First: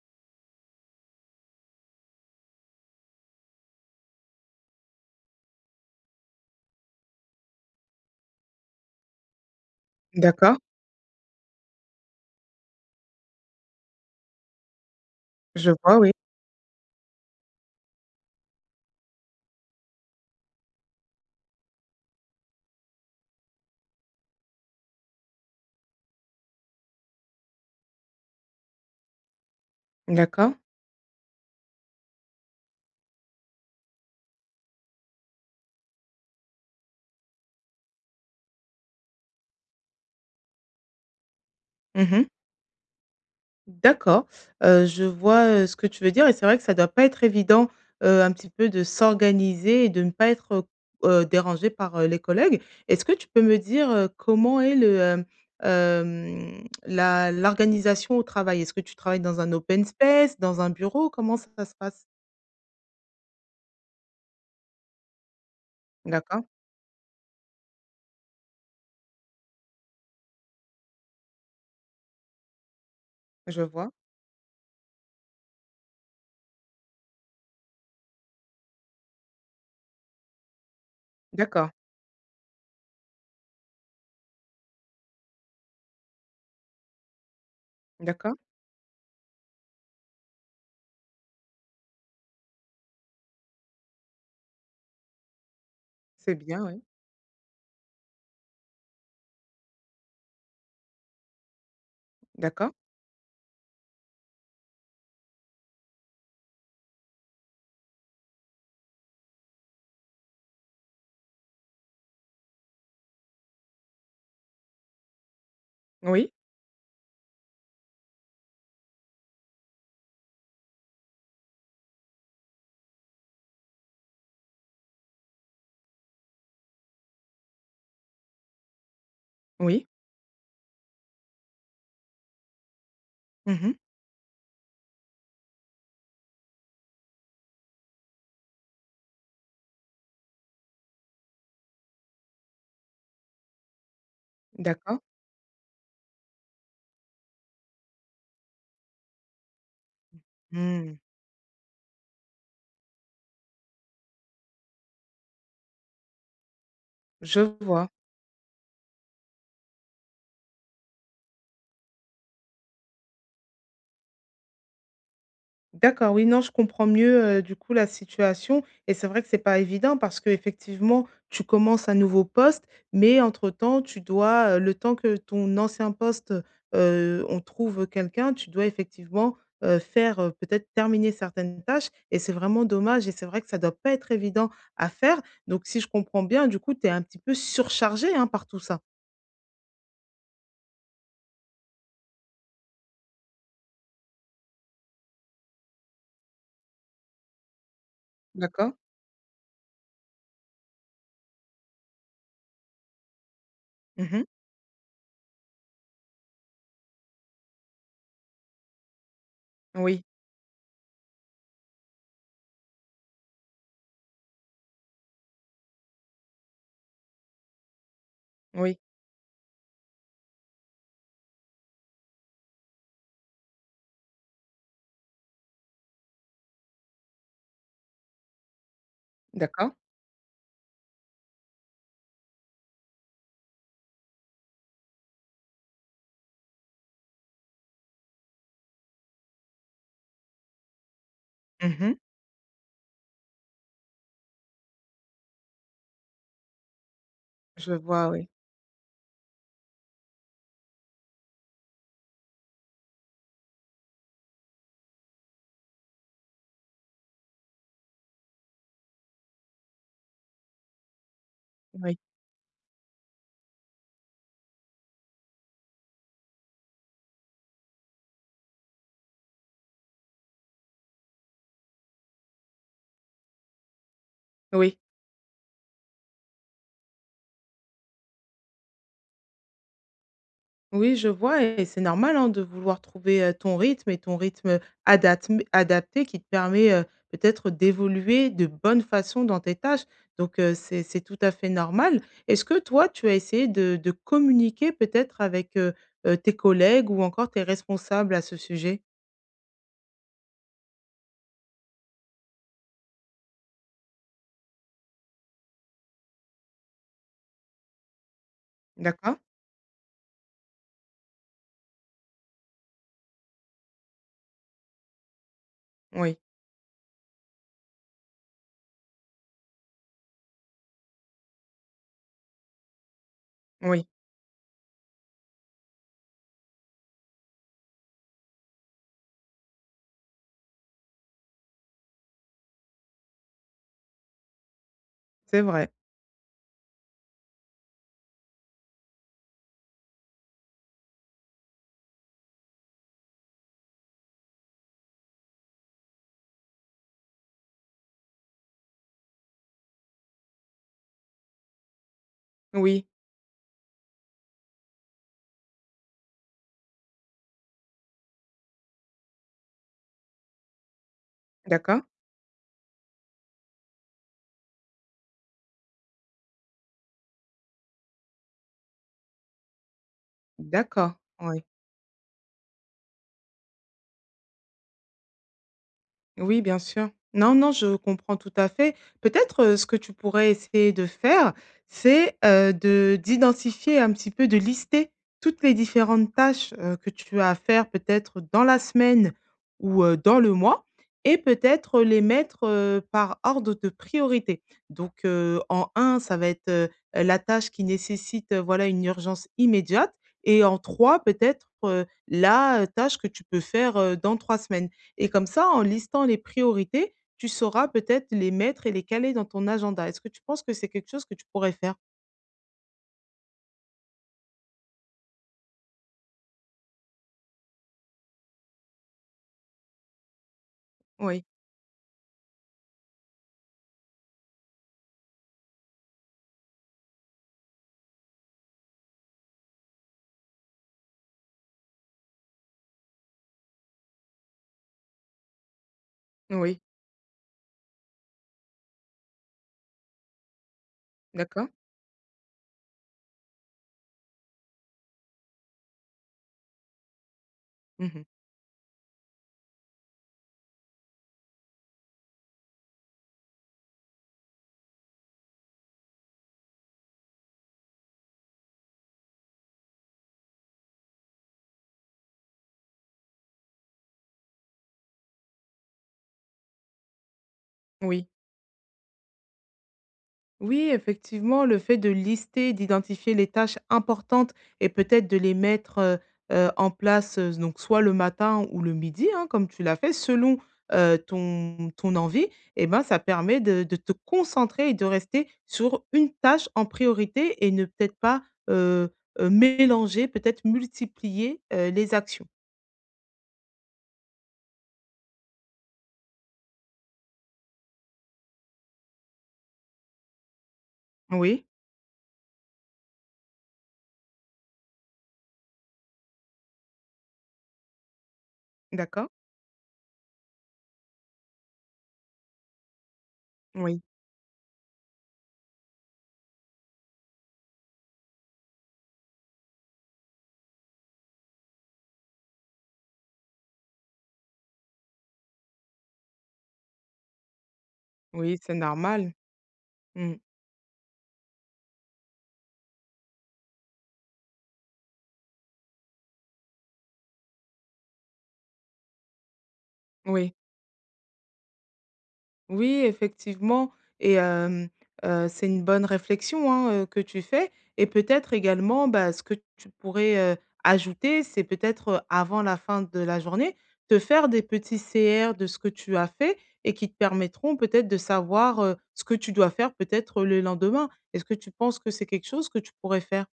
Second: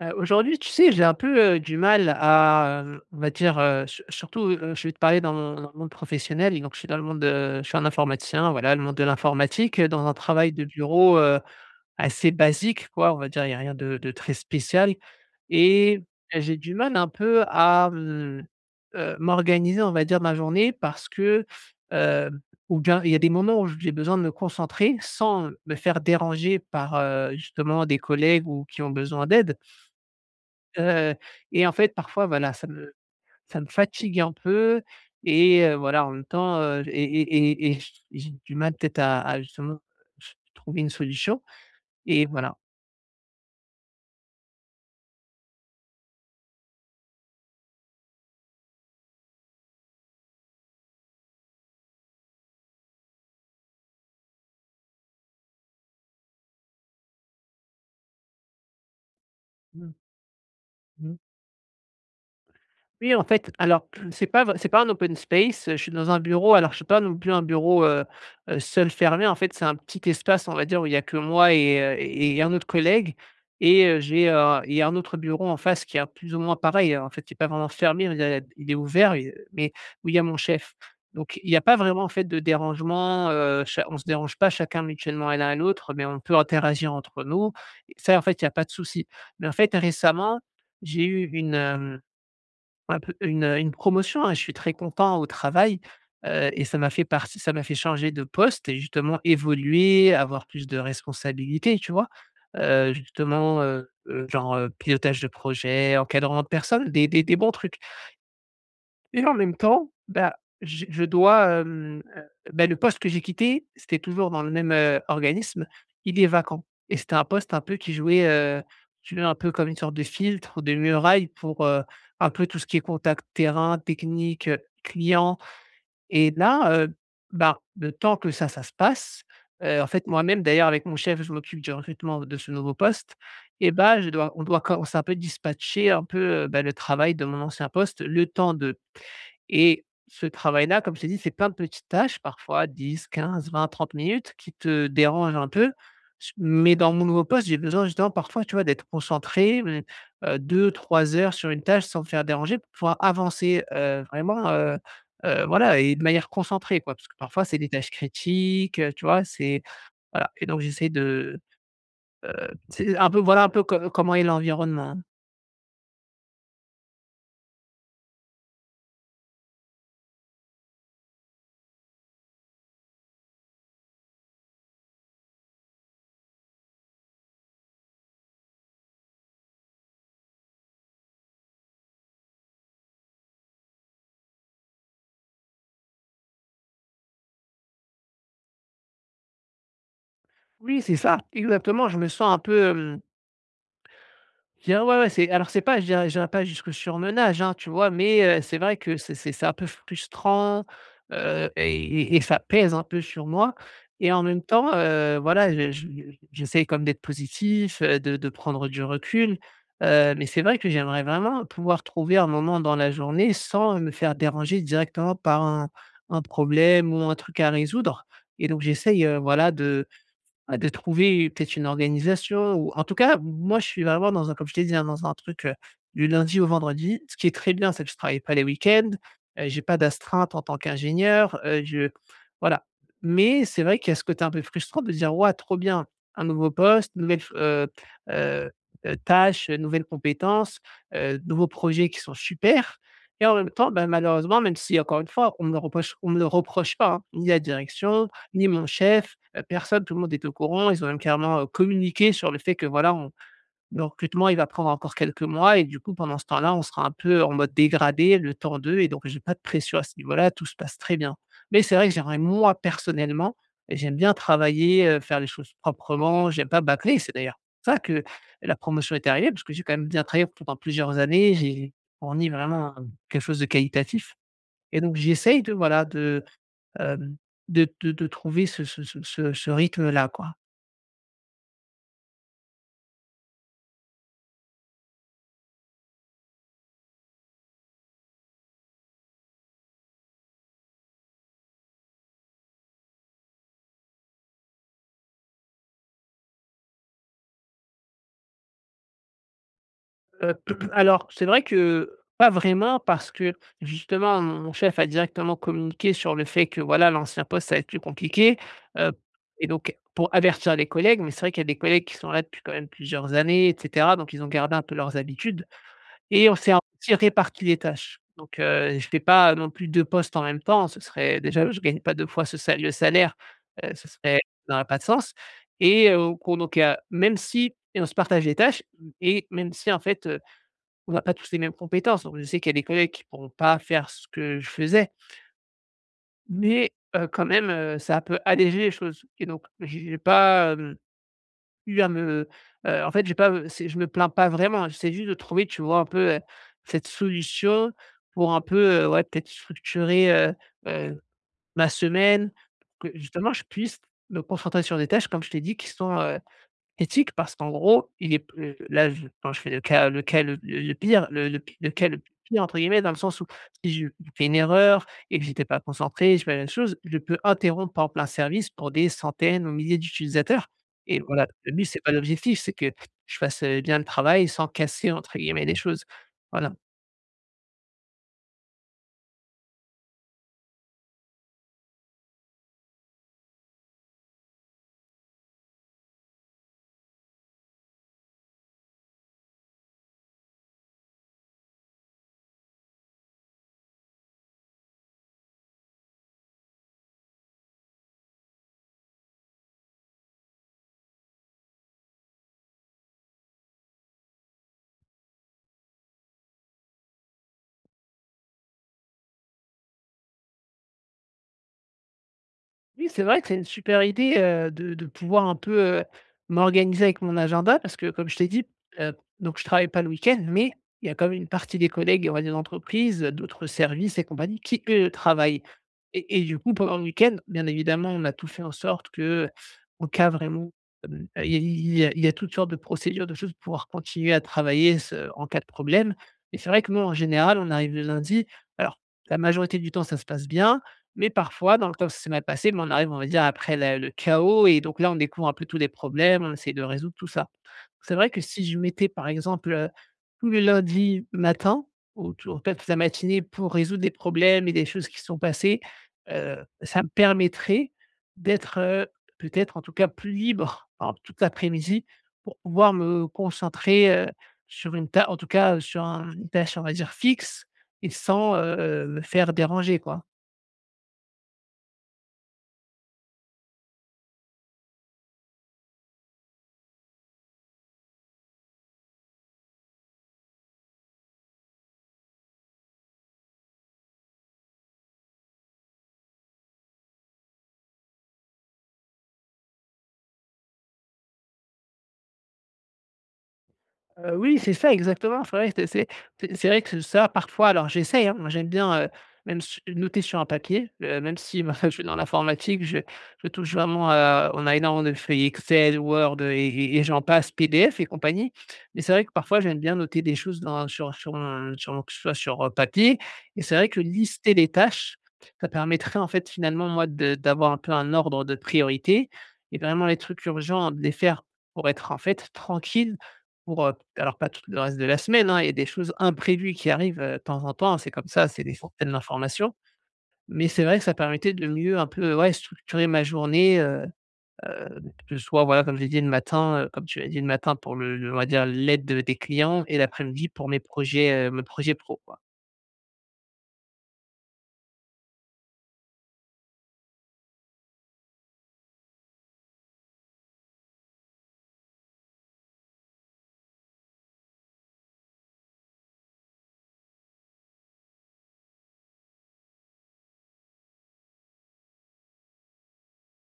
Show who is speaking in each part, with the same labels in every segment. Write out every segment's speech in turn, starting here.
Speaker 1: Aujourd'hui, tu sais, j'ai un peu, du mal à, on va dire, su surtout, je vais te parler dans mon dans le monde professionnel. Donc je suis dans le monde, je suis un informaticien, voilà, le monde de l'informatique, dans un travail
Speaker 2: D'accord,
Speaker 1: de bureau, assez basique, quoi, on va dire. Il y a rien de très spécial,
Speaker 2: je vois,
Speaker 1: et
Speaker 2: oui.
Speaker 1: j'ai du mal un peu à, m'organiser, on va dire, ma journée, parce que, hem, ou bien il y a des moments où j'ai besoin de me concentrer sans me faire déranger par, justement des collègues ou qui ont besoin d'aide.
Speaker 2: D'accord.
Speaker 1: Heu et en fait, parfois, voilà, ça me fatigue un peu, et voilà, en même temps, j'ai du mal peut-être à justement ch trouver une solution.
Speaker 2: Mmh.
Speaker 1: Et voilà.
Speaker 2: D'accord, je vois, ce que tu veux dire et c'est vrai que ça doit pas être évident, un petit peu de s'organiser et de ne pas être, dérangé par, les collègues. Est-ce que tu peux me dire, comment est le, la l'organisation au travail? Est-ce que tu travailles dans un open
Speaker 1: Mmh.
Speaker 2: space, dans un bureau?
Speaker 1: Mh.
Speaker 2: Comment ça se passe?
Speaker 1: Oui, en fait, alors c'est pas un open space, je suis dans un
Speaker 2: D'accord,
Speaker 1: bureau, alors je suis pas non plus un bureau seul fermé. En fait, c'est un petit espace, on va dire, où il y a que moi et un autre collègue,
Speaker 2: je vois.
Speaker 1: il y a un autre bureau en face qui est un plus ou moins pareil. En fait, il n'est pas vraiment fermé, il est ouvert mais où il y a mon chef. Donc il n'y a
Speaker 2: D'accord,
Speaker 1: pas vraiment, en fait, de dérangement. Cha On se dérange pas chacun mutuellement l'un à l'autre, mais on peut interagir entre nous, et ça, en
Speaker 2: d'accord,
Speaker 1: fait, il n'y a pas de souci. Mais en fait, récemment, j'ai eu une, un peu une promotion, et je suis très content au travail.
Speaker 2: c'est bien,
Speaker 1: Et
Speaker 2: oui.
Speaker 1: ça m'a fait changer de poste, et justement évoluer, avoir plus de responsabilités, tu vois?
Speaker 2: D'accord.
Speaker 1: Justement, genre, pilotage de projet, encadrement de personnes, des bons trucs. Et en même temps, bah, je je dois, hem, heu, le poste que j'ai quitté, c'était toujours dans le même, organisme. Il est
Speaker 2: Oui,
Speaker 1: vacant, et c'était un poste un peu qui jouait, tu veux, un peu comme une sorte de filtre, de muraille pour, un peu tout ce qui est contact terrain, technique, client. Et là, bah, le temps que ça se passe,
Speaker 2: oui.
Speaker 1: en fait, moi-même d'ailleurs avec mon chef, je m'occupe du recrutement de ce nouveau poste, et
Speaker 2: Mmh.
Speaker 1: bah, je dois on doit commencer un peu dispatcher un peu, le travail de mon ancien poste, le temps de… Et ce travail-là, comme je t'ai dit, c'est plein de petites tâches, parfois 10, 15, 20, 30 minutes, qui te
Speaker 2: D'accord.
Speaker 1: dérangent un peu. S Mais dans mon nouveau poste, j'ai besoin justement parfois, tu vois, d'être concentré,
Speaker 2: Mmh,
Speaker 1: 2-3 heures sur une tâche sans me faire déranger pour pouvoir avancer, vraiment. Voilà, et de manière concentrée, quoi. Parce que
Speaker 2: je
Speaker 1: parfois, c'est des
Speaker 2: vois.
Speaker 1: tâches critiques, tu vois? C'est Voilà. Et donc j'essaie de c'est un peu, voilà, un peu co comment est l'environnement.
Speaker 2: D'accord, oui, non, je comprends mieux, du coup, la situation et c'est vrai que c'est pas évident parce que effectivement tu commences un nouveau poste, mais entre-temps, tu dois, le temps que ton ancien poste, on trouve quelqu'un, tu dois effectivement, faire, peut-être terminer certaines tâches et c'est vraiment dommage et c'est vrai que ça doit pas être évident à faire. Donc si je comprends bien, du coup, tu es un petit peu surchargé hein, par tout ça?
Speaker 1: Oui, c'est ça, exactement. Je me sens un peu… Je dirais ouais, ouais, c'est alors, c'est pas, je dirais pas jusque surmenage, hein, tu vois? Mais, c'est
Speaker 2: D'accord.
Speaker 1: vrai que c'est un peu frustrant. heu et et ça pèse un peu sur moi, et en
Speaker 2: Mmh.
Speaker 1: même temps, voilà, je j'essaye quand d'être positif, de prendre du recul,
Speaker 2: Oui,
Speaker 1: mais c'est vrai que j'aimerais vraiment pouvoir trouver un moment dans la journée sans me faire déranger directement par un problème ou un truc à résoudre. Et donc
Speaker 2: oui,
Speaker 1: j'essaye, voilà, de trouver peut-être une organisation, ou en tout cas, moi, je suis vraiment dans un, comme je t'ai dit, hein, dans un truc, du lundi au vendredi. Ce qui est très bien, c'est que je travaille pas les week-ends, j'ai
Speaker 2: d'accord.
Speaker 1: pas d'astreinte en tant qu'ingénieur, je voilà. Mais c'est vrai qu'il y a ce côté un peu frustrant de dire: «Ouais, trop bien, un nouveau poste, nouvelle f heu tâche, nouvelles compétences, nouveaux projets
Speaker 2: Mmh.
Speaker 1: qui sont super». Et en même temps, bah, malheureusement, même si encore une fois, on me le reproche pas, hein, ni la
Speaker 2: Je vois,
Speaker 1: direction,
Speaker 2: oui.
Speaker 1: ni mon chef, personne, tout le monde est au courant. Ils ont même carrément, communiqué sur le fait que voilà, on le recrutement, il va prendre encore quelques mois, et du coup, pendant ce temps-là, on sera un peu en mode dégradé, le temps d'eux. Et donc j'ai pas de pression à ce niveau-là, tout se passe très bien. Mais c'est vrai que
Speaker 2: Oui,
Speaker 1: j'aimerais, moi, personnellement, et j'aime bien travailler, faire les choses proprement, j'aime pas bâcler. C'est d'ailleurs pour ça que la promotion est arrivée, parce que j'ai quand même bien travaillé pendant plusieurs années, j'ai fourni vraiment, quelque chose de qualitatif.
Speaker 2: oui.
Speaker 1: Et donc j'essaye de, voilà, Hem, de trouver ce rythme-là, quoi.
Speaker 2: Oui, je vois et c'est normal, hein, de vouloir trouver, ton rythme et ton rythme adatm adapté qui te permet, peut-être d'évoluer de bonne façon dans tes tâches. Donc, c'est tout à fait normal. Est-ce que toi, tu as essayé de communiquer peut-être avec, tes collègues ou encore tes responsables à ce sujet?
Speaker 1: Heu, alors, c'est vrai que pas vraiment, parce que justement mon chef a directement communiqué sur le fait que voilà, l'ancien poste ça va être plus compliqué, heu
Speaker 2: D'accord?
Speaker 1: et donc pour avertir les collègues. Mais c'est vrai qu'il y a des collègues qui sont là depuis quand même plusieurs années et cetera, donc ils ont gardé un peu leurs habitudes,
Speaker 2: Oui,
Speaker 1: et on s'est un petit réparti les tâches. Donc, je fais pas non plus 2 postes en même temps, ce serait déjà, je gagne pas 2 fois ce sa le salaire,
Speaker 2: oui,
Speaker 1: ce serait… ça aurait pas de sens. Et qu'on Donc, même si, on se partage les tâches, et même si en fait, on n'a pas tous les mêmes compétences. Donc, je sais qu'il y a des collègues qui pourront pas faire ce que je faisais,
Speaker 2: c'est vrai.
Speaker 1: mais quand même, ça peut alléger les choses, et donc j'ai pas, eu à me, en fait, j'ai pas, c'est, je me plains pas vraiment. J'essaie juste de trouver, tu vois, un peu, cette solution pour un peu, ouais, peut-être structurer, heu, ma semaine,
Speaker 2: Oui.
Speaker 1: pour que justement je puisse me concentrer sur des tâches, comme je t'ai dit, qui sont éthique. Parce qu'en gros, il est p là, je quand je fais
Speaker 2: D'accord,
Speaker 1: le «pire» entre guillemets, dans le sens où si je fais une erreur et que j'étais pas concentré, je fais la même chose, je peux interrompre par exemple un service pour des centaines ou milliers d'utilisateurs.
Speaker 2: d'accord,
Speaker 1: Et voilà,
Speaker 2: oui.
Speaker 1: le but, c'est pas l'objectif, c'est que je fasse, bien le travail sans «casser» entre guillemets les choses.
Speaker 2: Oui,
Speaker 1: Voilà.
Speaker 2: bien sûr. Non, non, je comprends tout à fait. Peut-être, ce que tu pourrais essayer de faire, c'est, de d'identifier un petit peu, de lister toutes les différentes tâches, que tu as à faire peut-être dans la semaine ou, dans le mois et peut-être les mettre, par ordre de priorité. Donc, en un, ça va être, la tâche qui nécessite, voilà, une urgence immédiate et en 3, peut-être, la, tâche que tu peux faire, dans 3 semaines. Et comme ça, en listant les priorités, tu sauras peut-être les mettre et les caler dans ton agenda. Est-ce que tu penses que c'est quelque chose que tu pourrais faire?
Speaker 1: Oui, c'est vrai que c'est une super idée, de pouvoir un peu, m'organiser avec mon agenda, parce que, comme je t'ai dit, heu, donc je travaille pas le week-end, mais il y a quand même
Speaker 2: Oui,
Speaker 1: une partie des collègues, on va dire, d'entreprises, d'autres services et compagnie, qui, eux, travaillent. Et du coup, pendant le week-end, bien évidemment, on a tout fait en sorte que, en cas vraiment, il y a il y a il y a toutes sortes de procédures, de choses pour pouvoir continuer à travailler ce en cas de problème. Et c'est
Speaker 2: oui,
Speaker 1: vrai que nous, en général, on arrive le lundi. Alors la majorité du temps, ça se passe bien, mais
Speaker 2: d'accord.
Speaker 1: parfois, dans le temps, que ça s'est mal passé, mais on arrive, on va dire, après la le chaos. Et donc là, on découvre un peu tous les problèmes, on essaie de résoudre tout ça. C'est
Speaker 2: Mmh.
Speaker 1: vrai que si je mettais, par exemple, tous le lundi matin, ou tout en fait, toute la matinée pour résoudre des problèmes et des choses qui sont passées, ça me permettrait d'être, peut-être, en tout cas, plus libre, par exemple, toute l'après-midi, pour pouvoir me concentrer, sur une tâche, en tout cas, sur un une tâche, on va dire, fixe, et
Speaker 2: Oui.
Speaker 1: sans, me faire déranger, quoi.
Speaker 2: Oui, effectivement, le fait de lister, d'identifier les tâches importantes et peut-être de les mettre, en place, donc soit le matin ou le midi, hein, comme tu l'as fait selon, ton ton envie et ben, ça permet de te concentrer et de rester sur une tâche en priorité et ne peut-être pas, heu mélanger, peut-être multiplier, les actions.
Speaker 1: Oui, c'est ça exactement. C'est vrai que c'est, c'est vrai que ça parfois, alors j'essaie. Hein, moi j'aime bien, même su noter sur un papier, même si
Speaker 2: Oui,
Speaker 1: moi je suis dans l'informatique, je touche vraiment à, on a énormément de feuilles Excel, Word et j'en passe, PDF et compagnie. Mais c'est vrai
Speaker 2: d'accord.
Speaker 1: que parfois j'aime bien noter des choses dans sur sur mon que ce soit sur, papier, et c'est vrai que
Speaker 2: Oui,
Speaker 1: lister les tâches, ça permettrait en fait finalement, moi, de d'avoir un peu un ordre de priorité, et vraiment les trucs urgents, de les faire pour être en fait tranquille, pour, alors pas tout le reste de la semaine, hein, il y a des choses imprévues qui arrivent, de temps en temps, hein, c'est comme ça,
Speaker 2: oui,
Speaker 1: c'est
Speaker 2: c'est
Speaker 1: des fontaines
Speaker 2: normal.
Speaker 1: d'informations.
Speaker 2: Mmh.
Speaker 1: Mais c'est vrai que ça permettait de mieux un peu, ouais, structurer ma journée, que ce soit, voilà, comme j'ai dit, le matin, comme tu l'as dit, le matin pour le on va dire l'aide, des clients, et l'après-midi
Speaker 2: Oui.
Speaker 1: pour mes projets pro, quoi.
Speaker 2: Oui, effectivement et c'est une bonne réflexion, hein, que tu fais et peut-être également, bah, ce que tu pourrais, ajouter, c'est peut-être, avant la fin de la journée, te faire des petits CR de ce que tu as fait et qui te permettront peut-être de savoir, ce que tu dois faire peut-être le lendemain. Est-ce que tu penses que c'est quelque chose que tu pourrais faire?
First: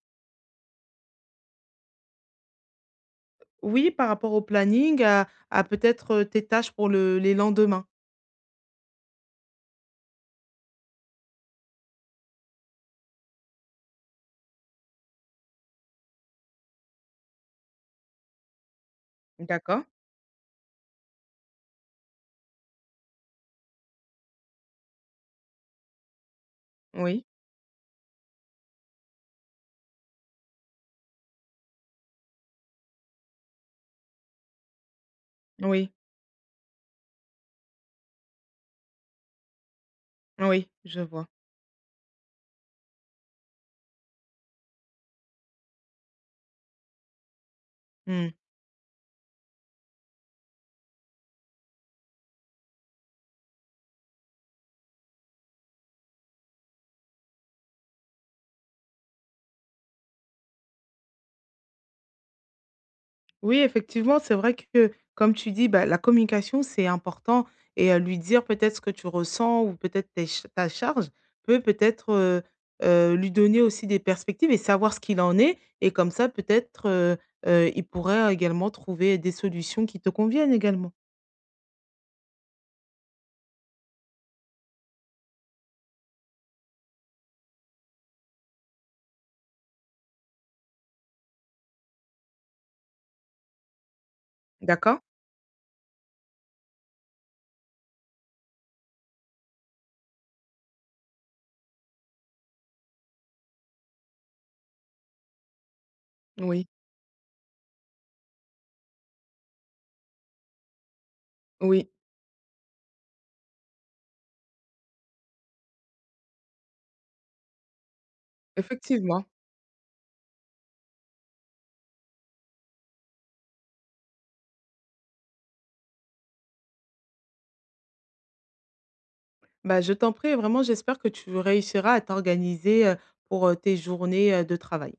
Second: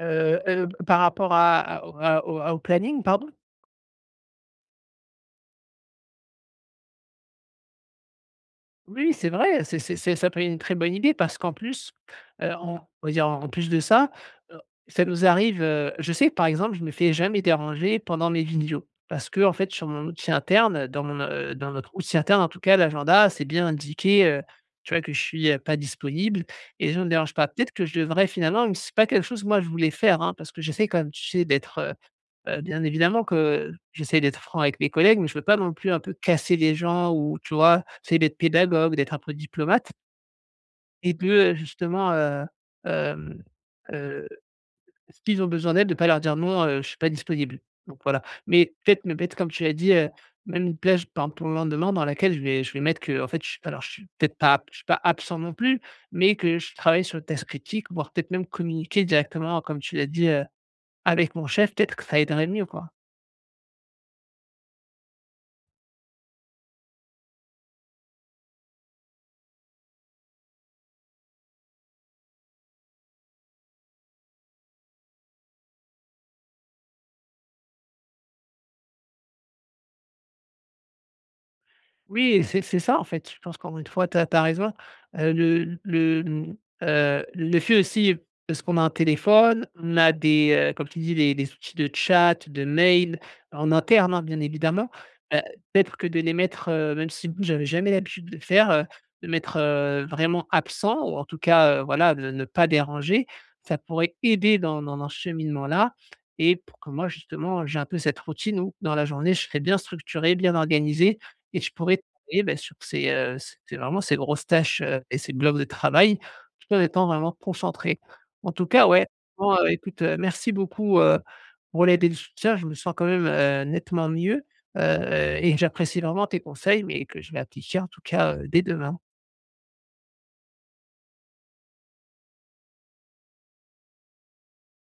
Speaker 1: Par rapport à au à au à au planning, pardon?
Speaker 2: Oui, par rapport au planning, à peut-être, tes tâches pour le les lendemains.
Speaker 1: Oui, c'est vrai, c'est ça peut être une très bonne idée, parce qu'en plus, en on va dire en plus de ça, heu, ça nous arrive, je sais que par exemple, je me fais jamais déranger pendant mes vidéos parce que, en fait
Speaker 2: D'accord.
Speaker 1: sur mon outil interne, dans dans notre outil interne en tout cas, l'agenda, c'est bien indiqué, tu vois que je suis, pas disponible, et je ne me
Speaker 2: Oui,
Speaker 1: dérange pas. Peut-être que je devrais finalement, mais c'est pas quelque chose que moi je voulais faire, hein, parce que j'essaie quand même, tu sais, d'être… bien évidemment que j'essaie d'être franc avec mes collègues, mais je veux pas non
Speaker 2: oui,
Speaker 1: plus un peu casser les gens, ou tu vois? J'essaie d'être pédagogue, d'être un peu diplomate,
Speaker 2: oui, je
Speaker 1: et
Speaker 2: vois.
Speaker 1: de, justement, hem, heu, s'ils ont besoin d'aide, de pas leur dire: «Non, je suis pas disponible». Donc voilà.
Speaker 2: Mmh.
Speaker 1: Mais peut-être me mettre, comme tu as dit, même une plage, par exemple, pour le lendemain, dans laquelle je vais mettre qu'en fait, je suis peut-être pas, je suis pas absent non plus, mais que je travaille sur le test critique, voire peut-être même communiquer directement, comme tu l'as dit, avec mon chef, peut-être que ça aiderait mieux, quoi.
Speaker 2: Oui, effectivement, c'est vrai que, comme tu dis, bah, la communication, c'est important et lui dire peut-être ce que tu ressens ou peut-être tes ch ta charge peut peut-être, lui donner aussi des perspectives et savoir ce qu'il en est et comme ça peut-être, il pourrait également trouver des solutions qui te conviennent également.
Speaker 1: Oui, et c'est ça en fait, je pense qu'encore une fois tu as raison. Heu, le le, mmh, le fait aussi, parce qu'on a un téléphone, on a des, comme tu dis, des outils de chat, de mail en interne, hein, bien évidemment.
Speaker 2: D'accord?
Speaker 1: Heu, Peut-être que de les mettre, même si j'avais jamais l'habitude de le faire, de mettre, vraiment absent, ou en tout cas, voilà, de ne pas déranger, ça pourrait aider dans ce cheminement-là, et
Speaker 2: Oui,
Speaker 1: pour que moi justement j'ai un peu cette routine où dans la journée je serais bien structuré, bien organisé, et je
Speaker 2: oui,
Speaker 1: pourrais travailler, beh, sur ces, c'est vraiment ces grosses tâches, et ces blocs de travail, tout en étant vraiment concentré. En tout cas, ouais,
Speaker 2: effectivement.
Speaker 1: franchement, écoute, merci beaucoup, pour l'aide et le soutien. Je me sens quand même, nettement mieux, et j'apprécie vraiment tes conseils, mais que je vais appliquer en tout cas, dès demain.
Speaker 2: Bah, je t'en prie vraiment j'espère que tu réussiras à t'organiser, pour, tes journées, de travail.